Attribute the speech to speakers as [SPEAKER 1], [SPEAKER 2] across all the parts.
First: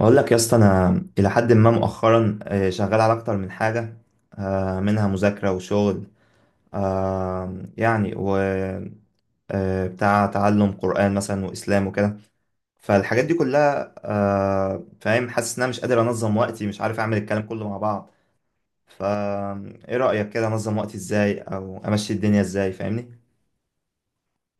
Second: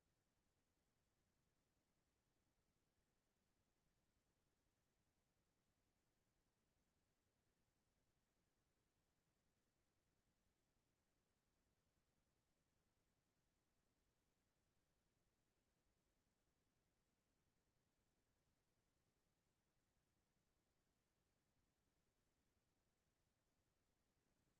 [SPEAKER 1] اقول لك يا اسطى، انا الى حد ما مؤخرا شغال على اكتر من حاجه. منها مذاكره وشغل. آه، يعني و بتاع تعلم قران مثلا، واسلام وكده. فالحاجات دي كلها فاهم، حاسس ان انا مش قادر انظم وقتي، مش عارف اعمل الكلام كله مع بعض. فا ايه رايك كده؟ انظم وقتي ازاي، او امشي الدنيا ازاي، فاهمني؟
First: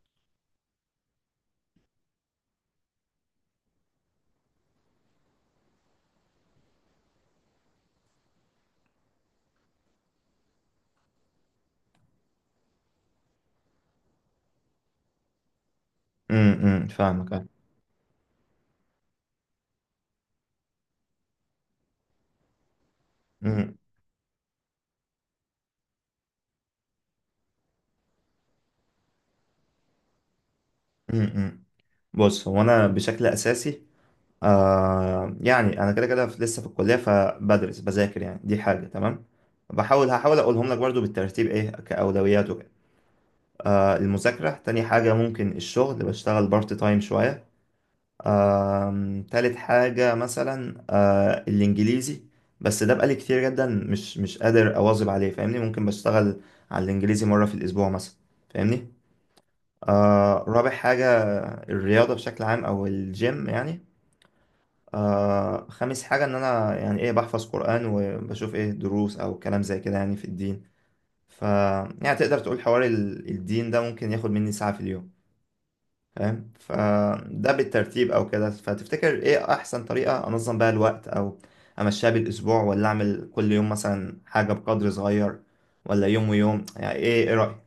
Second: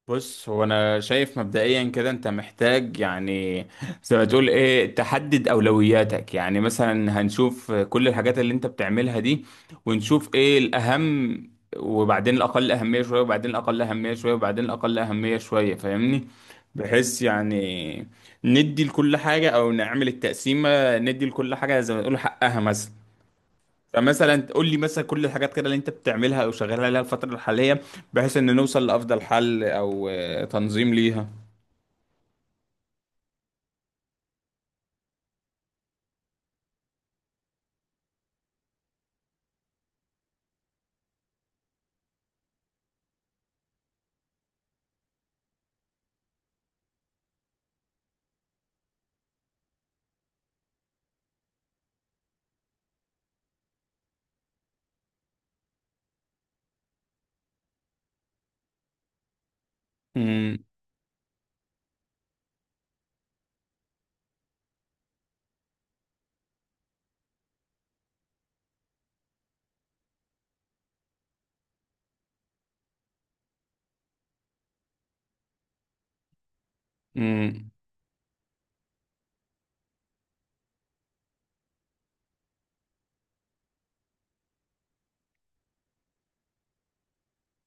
[SPEAKER 2] بص، هو انا شايف مبدئيا كده انت محتاج، يعني زي ما تقول ايه، تحدد اولوياتك. يعني مثلا هنشوف كل الحاجات اللي انت بتعملها دي، ونشوف ايه الاهم، وبعدين الاقل اهمية شوية، وبعدين الاقل اهمية شوية، وبعدين الاقل اهمية شوية، فاهمني؟
[SPEAKER 1] امم،
[SPEAKER 2] بحيث
[SPEAKER 1] فاهمك أه.
[SPEAKER 2] يعني ندي لكل حاجة، او نعمل التقسيمة ندي لكل حاجة زي ما تقول حقها مثلا.
[SPEAKER 1] أمم،
[SPEAKER 2] فمثلا تقول لي مثلا كل الحاجات كده اللي انت بتعملها او شغال عليها الفتره الحاليه، بحيث ان نوصل لافضل حل او تنظيم
[SPEAKER 1] أمم،
[SPEAKER 2] ليها.
[SPEAKER 1] أمم. بص، هو انا بشكل اساسي، يعني انا كده كده لسه في الكليه، فبدرس بذاكر، يعني دي حاجه تمام. بحاول هحاول اقولهم لك برضو بالترتيب، ايه كاولويات وكده. المذاكره تاني حاجه، ممكن الشغل، بشتغل بارت تايم شويه. تالت حاجه مثلا الانجليزي. بس ده بقالي كتير جدا، مش قادر اواظب عليه، فاهمني؟ ممكن بشتغل على الانجليزي مره في الاسبوع مثلا، فاهمني.
[SPEAKER 2] امم
[SPEAKER 1] رابع حاجه، الرياضه بشكل عام او الجيم يعني. خامس حاجة، إن أنا يعني إيه، بحفظ قرآن وبشوف إيه دروس أو كلام زي كده يعني في الدين. ف يعني تقدر تقول حوار الدين ده ممكن ياخد مني ساعة في اليوم، فاهم؟ فده
[SPEAKER 2] امم
[SPEAKER 1] بالترتيب أو كده، فتفتكر إيه أحسن طريقة أنظم بيها الوقت، أو أمشيها بالأسبوع، ولا أعمل كل يوم مثلا حاجة بقدر صغير، ولا يوم ويوم، يعني إيه رأيك؟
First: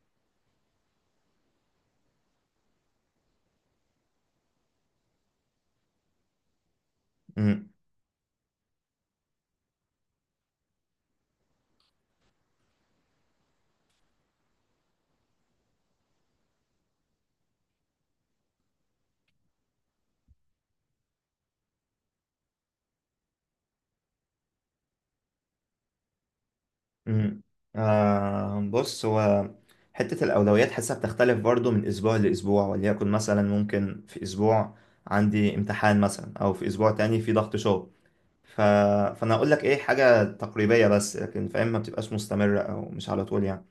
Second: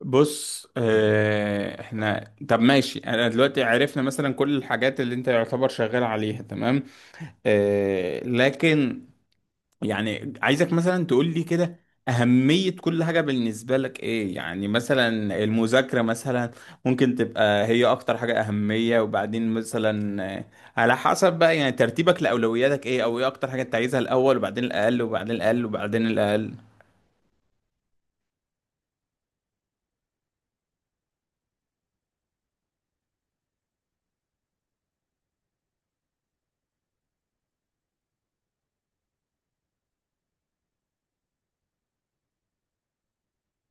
[SPEAKER 2] بص، احنا طب ماشي، انا دلوقتي عرفنا مثلا كل الحاجات اللي انت يعتبر شغال عليها، تمام. لكن يعني عايزك مثلا تقول لي كده أهمية كل حاجة بالنسبة لك إيه. يعني مثلا المذاكرة مثلا ممكن تبقى هي أكتر حاجة أهمية، وبعدين مثلا على حسب بقى يعني ترتيبك لأولوياتك إيه، أو إيه أكتر حاجة أنت عايزها الأول، وبعدين الأقل، وبعدين الأقل، وبعدين الأقل.
[SPEAKER 1] امم. بص، هو حتة الأولويات حاسة بتختلف برضو من أسبوع لأسبوع، وليكن مثلا ممكن في أسبوع عندي امتحان مثلا، أو في أسبوع تاني في ضغط شغل. ف... فأنا أقول لك إيه حاجة تقريبية بس، لكن فاهم ما بتبقاش مستمرة أو مش على طول يعني.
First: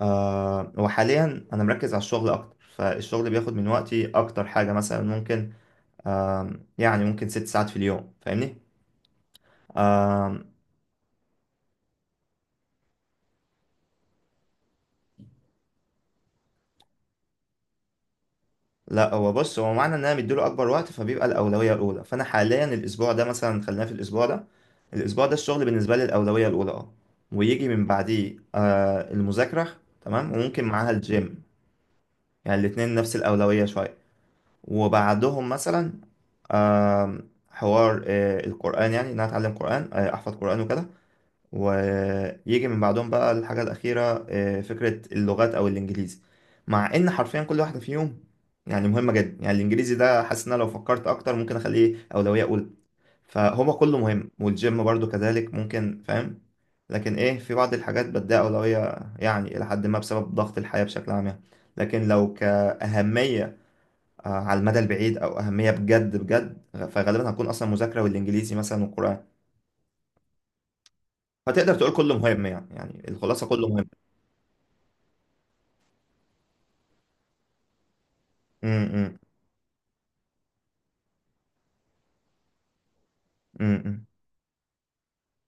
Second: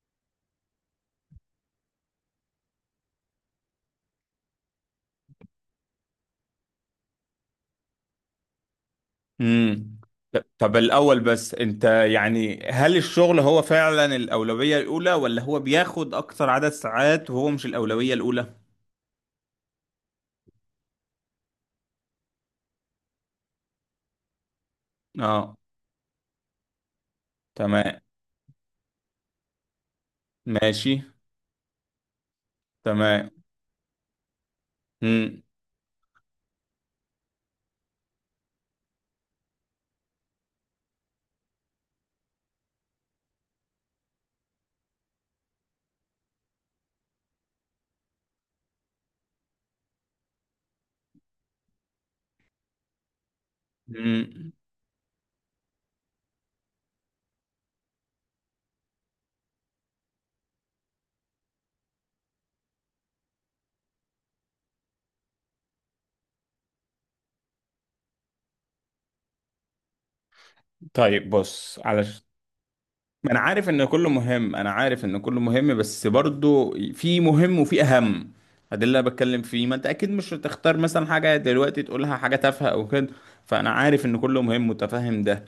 [SPEAKER 1] وحاليا أنا مركز على الشغل أكتر، فالشغل بياخد من وقتي أكتر حاجة، مثلا ممكن آه يعني ممكن 6 ساعات في اليوم، فاهمني؟
[SPEAKER 2] امم
[SPEAKER 1] آه،
[SPEAKER 2] طب الأول بس، أنت يعني هل الشغل هو فعلا الأولوية الأولى، ولا هو بياخد أكتر عدد ساعات وهو مش الأولوية الأولى؟
[SPEAKER 1] لا، هو بص، هو معنى ان انا مديله اكبر وقت فبيبقى الاولويه الاولى. فانا حاليا الاسبوع ده مثلا، خلينا في الاسبوع ده، الاسبوع ده
[SPEAKER 2] آه.
[SPEAKER 1] الشغل بالنسبه لي الاولويه الاولى، اه. ويجي من
[SPEAKER 2] تمام.
[SPEAKER 1] بعديه المذاكره، تمام، وممكن معاها
[SPEAKER 2] ماشي.
[SPEAKER 1] الجيم، يعني الاتنين نفس
[SPEAKER 2] تمام.
[SPEAKER 1] الاولويه شويه.
[SPEAKER 2] امم.
[SPEAKER 1] وبعدهم مثلا آه حوار القران، يعني ان انا اتعلم قران، احفظ قران وكده. ويجي من بعدهم بقى الحاجة الأخيرة، فكرة اللغات أو الإنجليزي، مع إن حرفيا كل واحدة فيهم يعني مهمة جدا. يعني الإنجليزي ده حاسس إن أنا لو فكرت أكتر ممكن أخليه أولوية أولى، فهو كله مهم،
[SPEAKER 2] مم.
[SPEAKER 1] والجيم برضو كذلك، ممكن فاهم. لكن إيه، في بعض الحاجات بديها أولوية يعني إلى حد ما بسبب ضغط الحياة بشكل عام يعني. لكن لو كأهمية على المدى البعيد أو أهمية بجد بجد، فغالبا هتكون أصلا مذاكرة والإنجليزي مثلا والقرآن.
[SPEAKER 2] طيب
[SPEAKER 1] فتقدر
[SPEAKER 2] بص
[SPEAKER 1] تقول
[SPEAKER 2] على،
[SPEAKER 1] كله مهم، يعني
[SPEAKER 2] انا
[SPEAKER 1] الخلاصة كله
[SPEAKER 2] عارف ان
[SPEAKER 1] مهم.
[SPEAKER 2] كله مهم، انا عارف ان كله مهم، بس برضو في مهم وفي اهم. ده اللي انا
[SPEAKER 1] امم.
[SPEAKER 2] بتكلم فيه. ما انت اكيد مش هتختار مثلا حاجه دلوقتي تقولها حاجه تافهه او كده. فانا
[SPEAKER 1] امم.
[SPEAKER 2] عارف ان كله مهم، متفهم ده.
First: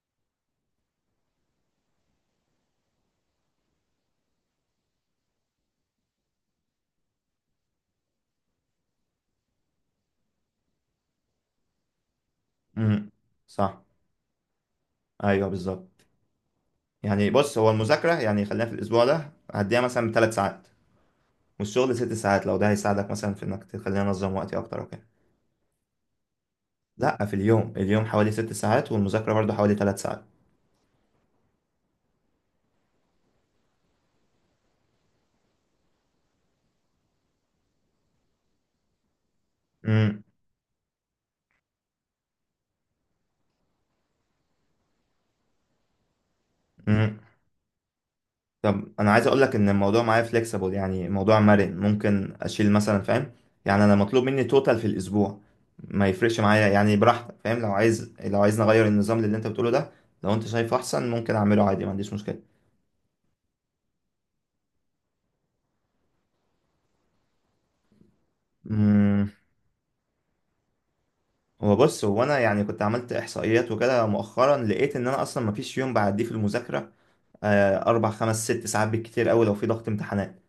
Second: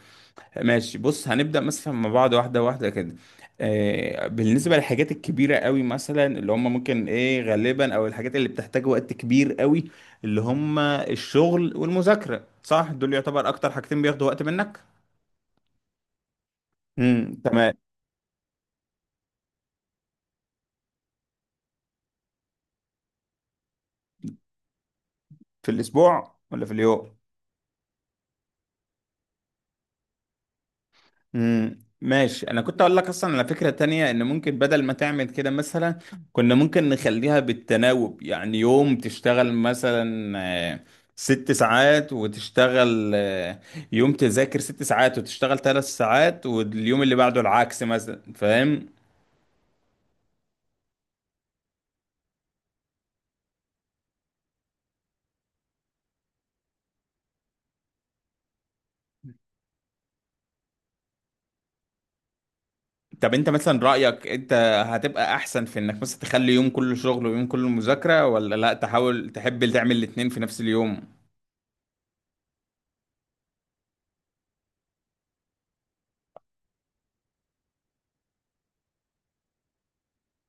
[SPEAKER 2] ماشي، بص، هنبدا مثلا مع بعض واحده واحده كده. بالنسبه للحاجات الكبيره قوي مثلا، اللي هم ممكن ايه غالبا، او الحاجات اللي بتحتاج وقت كبير قوي، اللي هم الشغل والمذاكره، صح؟
[SPEAKER 1] امم.
[SPEAKER 2] دول يعتبر اكتر
[SPEAKER 1] صح.
[SPEAKER 2] حاجتين بياخدوا وقت منك.
[SPEAKER 1] ايوه بالظبط. يعني بص، هو
[SPEAKER 2] تمام.
[SPEAKER 1] المذاكره يعني خلينا في الاسبوع ده هديها مثلا 3 ساعات، والشغل 6 ساعات. لو ده هيساعدك مثلا في انك تخليني انظم وقتي اكتر وكده.
[SPEAKER 2] في الاسبوع ولا في اليوم؟
[SPEAKER 1] لا، في اليوم. اليوم حوالي 6 ساعات، والمذاكره برضو حوالي 3 ساعات.
[SPEAKER 2] ماشي، انا كنت اقول لك اصلا على فكرة تانية، ان ممكن بدل ما تعمل كده مثلا، كنا ممكن نخليها بالتناوب، يعني يوم تشتغل مثلا آه، 6 ساعات، وتشتغل يوم تذاكر 6 ساعات وتشتغل 3 ساعات، واليوم اللي
[SPEAKER 1] امم.
[SPEAKER 2] بعده العكس مثلا، فاهم؟
[SPEAKER 1] طب انا عايز اقول لك ان الموضوع معايا فليكسيبل، يعني الموضوع مرن، ممكن اشيل مثلا فاهم. يعني انا مطلوب مني توتال في الاسبوع، ما يفرقش معايا، يعني براحتك فاهم. لو عايز نغير النظام اللي انت بتقوله ده، لو انت شايفه احسن، ممكن اعمله عادي، ما عنديش مشكله.
[SPEAKER 2] طب انت مثلا رأيك، انت هتبقى احسن في انك مثلا تخلي يوم كله شغل ويوم كله مذاكرة، ولا لا،
[SPEAKER 1] امم.
[SPEAKER 2] تحاول تحب تعمل الاتنين في نفس اليوم؟
[SPEAKER 1] هو بص، هو انا يعني كنت عملت احصائيات وكده مؤخرا، لقيت ان انا اصلا ما فيش يوم بعديه في المذاكره أربع خمس ست ساعات بالكتير أوي لو في ضغط امتحانات.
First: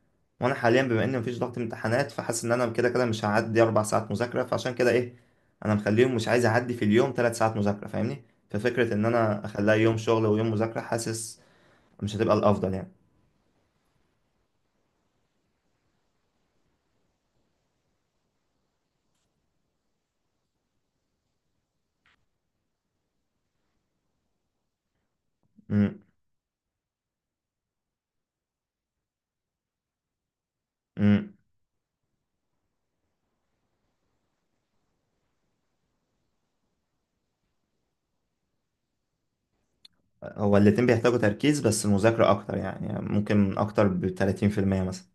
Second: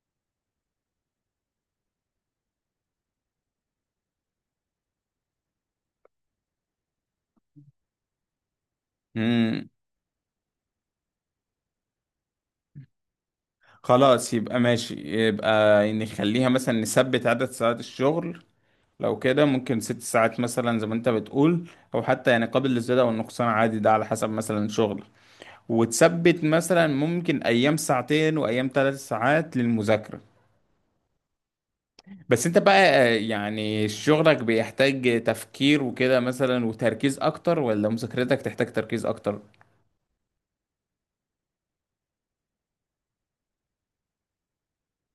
[SPEAKER 1] وأنا حاليا بما إن مفيش ضغط امتحانات، فحاسس إن أنا كده كده مش هعدي 4 ساعات مذاكرة، فعشان كده إيه، أنا مخليهم مش عايز أعدي في اليوم 3 ساعات مذاكرة، فاهمني. ففكرة إن أنا
[SPEAKER 2] مم.
[SPEAKER 1] أخليها يوم شغل ويوم مذاكرة، حاسس مش هتبقى الأفضل يعني.
[SPEAKER 2] خلاص، يبقى ماشي، يبقى نخليها مثلا نثبت عدد ساعات الشغل. لو كده ممكن 6 ساعات مثلا زي ما انت بتقول، او حتى يعني قابل للزيادة والنقصان عادي، ده على حسب مثلا شغل.
[SPEAKER 1] امم.
[SPEAKER 2] وتثبت مثلا ممكن ايام ساعتين وايام 3 ساعات للمذاكرة.
[SPEAKER 1] امم.
[SPEAKER 2] بس انت بقى يعني شغلك بيحتاج تفكير وكده مثلا وتركيز اكتر، ولا مذاكرتك تحتاج تركيز اكتر؟
[SPEAKER 1] هو الاتنين بيحتاجوا تركيز، بس المذاكرة أكتر يعني ممكن أكتر بـ30% مثلا.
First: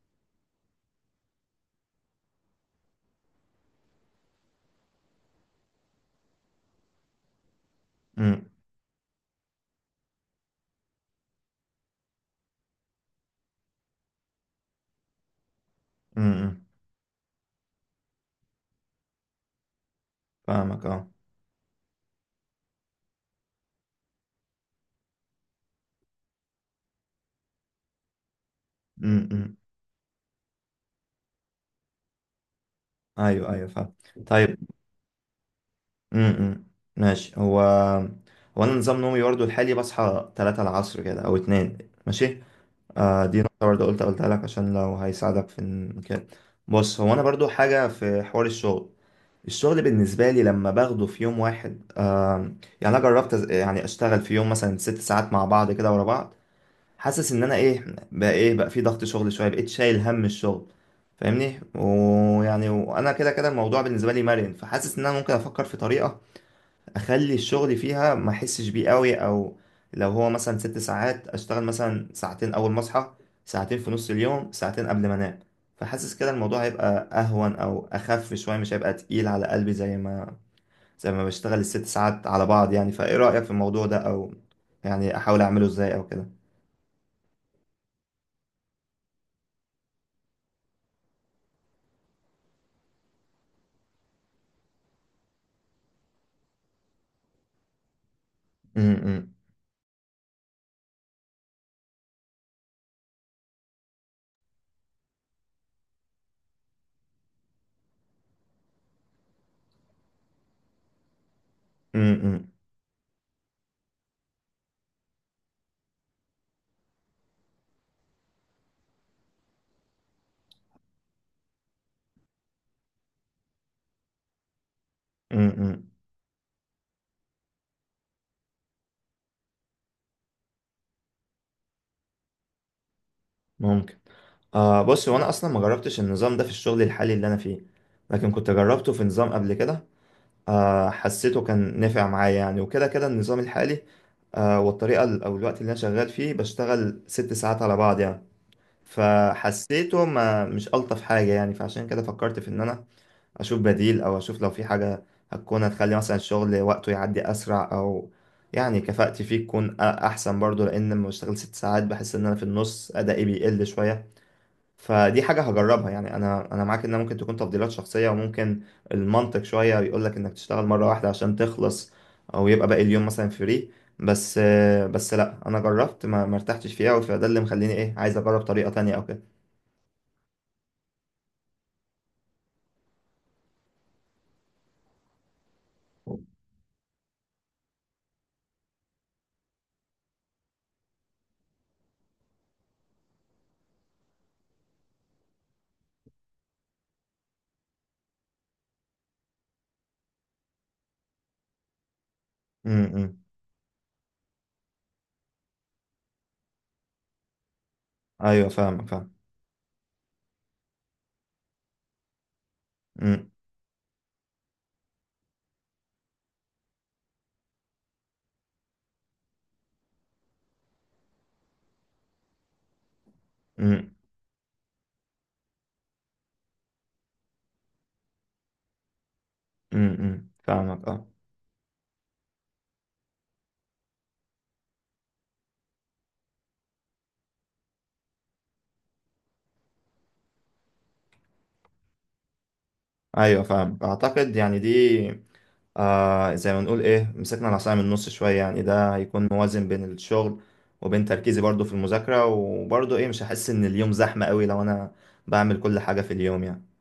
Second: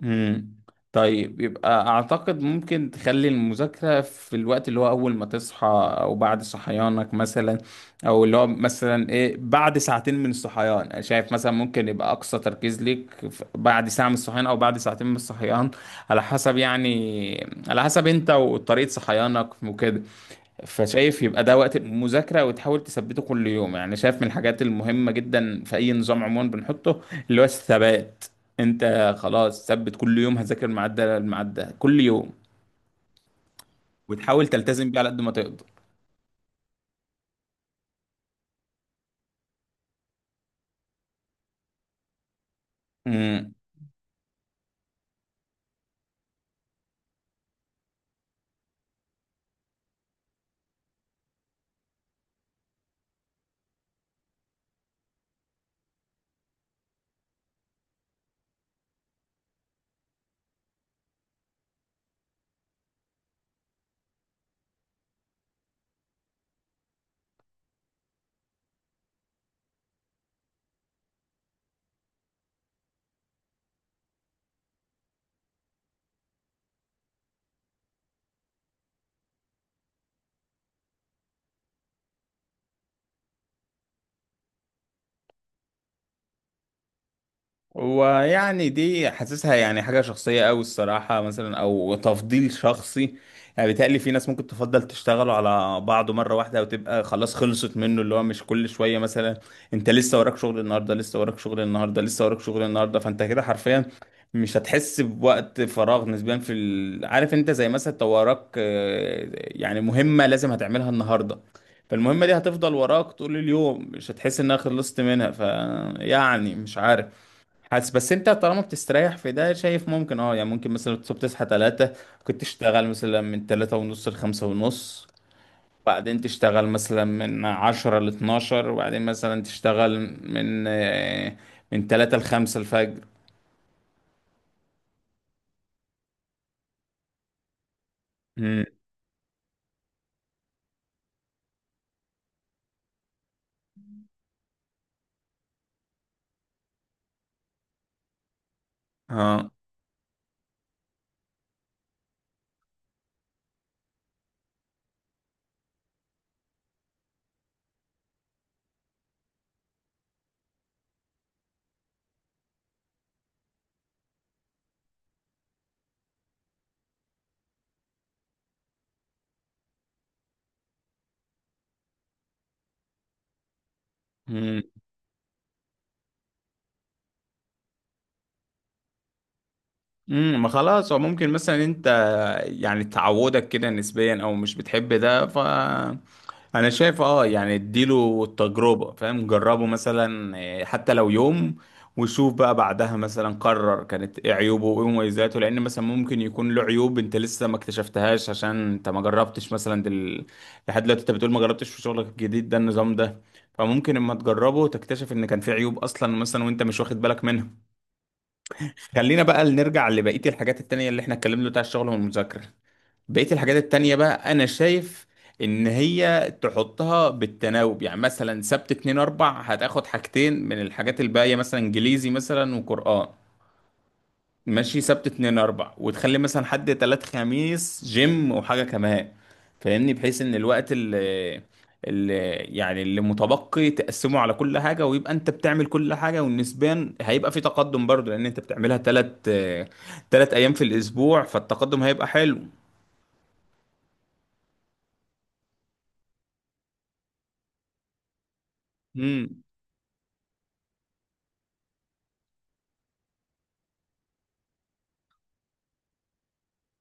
[SPEAKER 2] مم. طيب يبقى اعتقد ممكن تخلي المذاكرة في الوقت اللي هو اول ما تصحى، او بعد صحيانك مثلا، او اللي
[SPEAKER 1] امم.
[SPEAKER 2] هو مثلا ايه، بعد ساعتين من الصحيان. أنا شايف مثلا ممكن يبقى اقصى تركيز ليك بعد ساعة من الصحيان، او بعد ساعتين من الصحيان، على
[SPEAKER 1] امم.
[SPEAKER 2] حسب
[SPEAKER 1] أمم.
[SPEAKER 2] يعني، على حسب انت وطريقة صحيانك وكده.
[SPEAKER 1] فاهمك أه.
[SPEAKER 2] فشايف يبقى ده وقت المذاكرة، وتحاول تثبته كل يوم. يعني شايف من الحاجات المهمة جدا في أي نظام عموما بنحطه، اللي هو الثبات. أنت
[SPEAKER 1] امم. أمم.
[SPEAKER 2] خلاص ثبت، كل يوم هذاكر الميعاد ده، الميعاد ده كل يوم،
[SPEAKER 1] أيوه، أيوه، فاهم.
[SPEAKER 2] وتحاول
[SPEAKER 1] طيب.
[SPEAKER 2] تلتزم بيه على قد ما تقدر.
[SPEAKER 1] امم. ماشي. هو انا نظام نومي برضه الحالي، بصحى 3 العصر كده او 2، ماشي. دي نقطة
[SPEAKER 2] مم.
[SPEAKER 1] برضه، قلتها لك عشان لو هيساعدك في إن كده. بص، هو انا برضه حاجة في حوار الشغل. الشغل بالنسبة لي لما باخده في يوم واحد، يعني انا جربت يعني اشتغل في يوم مثلا 6 ساعات مع بعض كده ورا بعض، حاسس ان انا ايه بقى في ضغط شغل شوية، بقيت شايل هم الشغل، فاهمني. ويعني وانا كده كده الموضوع بالنسبة لي مرن، فحاسس ان انا ممكن افكر في طريقة اخلي الشغل فيها ما احسش بيه قوي، او لو هو مثلا 6 ساعات اشتغل مثلا ساعتين اول ما اصحى، ساعتين في نص اليوم، ساعتين قبل ما انام. فحاسس كده الموضوع هيبقى اهون او اخف شويه، مش هيبقى تقيل على قلبي زي ما بشتغل الست ساعات على بعض يعني. فايه رايك في الموضوع ده، او يعني احاول اعمله ازاي او كده؟
[SPEAKER 2] ويعني دي حاسسها يعني حاجة شخصية أوي الصراحة مثلا، أو تفضيل شخصي. يعني بيتهيألي في ناس ممكن تفضل تشتغلوا على بعضه مرة واحدة، أو تبقى خلاص خلصت منه، اللي هو مش كل شوية
[SPEAKER 1] امم.
[SPEAKER 2] مثلا. أنت لسه وراك شغل النهاردة، لسه وراك شغل النهاردة، لسه وراك شغل النهاردة، فأنت كده حرفيا مش هتحس بوقت فراغ نسبيا عارف، أنت زي مثلا أنت وراك يعني مهمة لازم هتعملها النهاردة، فالمهمة دي
[SPEAKER 1] امم.
[SPEAKER 2] هتفضل وراك طول اليوم، مش هتحس إنها خلصت منها. فيعني مش عارف، حاسس بس انت طالما بتستريح في ده، شايف ممكن اه يعني، ممكن مثلا تصحى 3، كنت تشتغل مثلا من 3:30 لخمسة ونص،
[SPEAKER 1] امم.
[SPEAKER 2] بعدين تشتغل مثلا من 10 لاتناشر، وبعدين مثلا تشتغل من آه، من 3 لخمسة الفجر.
[SPEAKER 1] ممكن. بص، هو انا اصلا ما جربتش النظام ده في الشغل الحالي اللي انا فيه، لكن كنت
[SPEAKER 2] امم.
[SPEAKER 1] جربته في نظام قبل كده. حسيته كان نافع معايا يعني، وكده كده النظام الحالي والطريقة أو الوقت اللي أنا شغال فيه بشتغل 6 ساعات على بعض يعني،
[SPEAKER 2] اه.
[SPEAKER 1] فحسيته ما مش ألطف حاجة يعني. فعشان كده فكرت في إن أنا أشوف بديل، أو أشوف لو في حاجة هتخلي مثلا الشغل وقته يعدي أسرع، أو يعني كفاءتي فيه تكون أحسن برضو، لأن لما بشتغل 6 ساعات بحس إن أنا في النص أدائي بيقل شوية. فدي حاجة هجربها يعني. أنا معاك إنها ممكن تكون تفضيلات شخصية، وممكن المنطق شوية بيقول لك إنك تشتغل مرة واحدة عشان تخلص، أو يبقى باقي اليوم مثلا فري. بس
[SPEAKER 2] مم.
[SPEAKER 1] بس لأ، أنا جربت ما ارتحتش فيها، فده اللي مخليني إيه عايز أجرب طريقة تانية أو كده.
[SPEAKER 2] ما خلاص، هو ممكن مثلا انت يعني تعودك كده نسبيا او مش بتحب ده، ف انا شايف اه يعني اديله التجربة، فاهم؟ جربه مثلا إيه، حتى لو يوم، وشوف بقى بعدها مثلا قرر كانت ايه عيوبه وايه مميزاته، لان مثلا ممكن يكون له عيوب انت لسه ما اكتشفتهاش عشان انت ما جربتش مثلا. لحد دلوقتي انت بتقول ما جربتش في شغلك الجديد ده،
[SPEAKER 1] م-
[SPEAKER 2] النظام
[SPEAKER 1] م.
[SPEAKER 2] ده، فممكن اما تجربه تكتشف ان كان في عيوب اصلا مثلا وانت مش واخد بالك منها.
[SPEAKER 1] أيوه، فاهمك، فاهم.
[SPEAKER 2] خلينا بقى نرجع لبقية الحاجات التانية اللي احنا اتكلمنا، بتاع الشغل والمذاكرة.
[SPEAKER 1] م-
[SPEAKER 2] بقية الحاجات التانية بقى، انا شايف ان هي تحطها بالتناوب، يعني مثلا سبت اتنين اربع هتاخد حاجتين من الحاجات الباقية، مثلا انجليزي مثلا وقرآن.
[SPEAKER 1] م-
[SPEAKER 2] ماشي، سبت اتنين اربع، وتخلي مثلا حد تلات خميس جيم وحاجة كمان،
[SPEAKER 1] م-
[SPEAKER 2] فاهمني؟ بحيث
[SPEAKER 1] م.
[SPEAKER 2] ان الوقت
[SPEAKER 1] فاهمك أه.
[SPEAKER 2] اللي متبقي تقسمه على كل حاجة، ويبقى انت بتعمل كل حاجة، والنسبان هيبقى في تقدم برضو، لان انت بتعملها 3 ايام في الاسبوع، فالتقدم هيبقى حلو.
[SPEAKER 1] ايوه، فاهم، اعتقد يعني دي زي ما نقول ايه، مسكنا العصاية من النص شوية، يعني ده هيكون موازن بين الشغل وبين تركيزي برضو في المذاكرة، وبرضو ايه مش هحس ان اليوم زحمة قوي لو انا بعمل كل حاجة في اليوم يعني.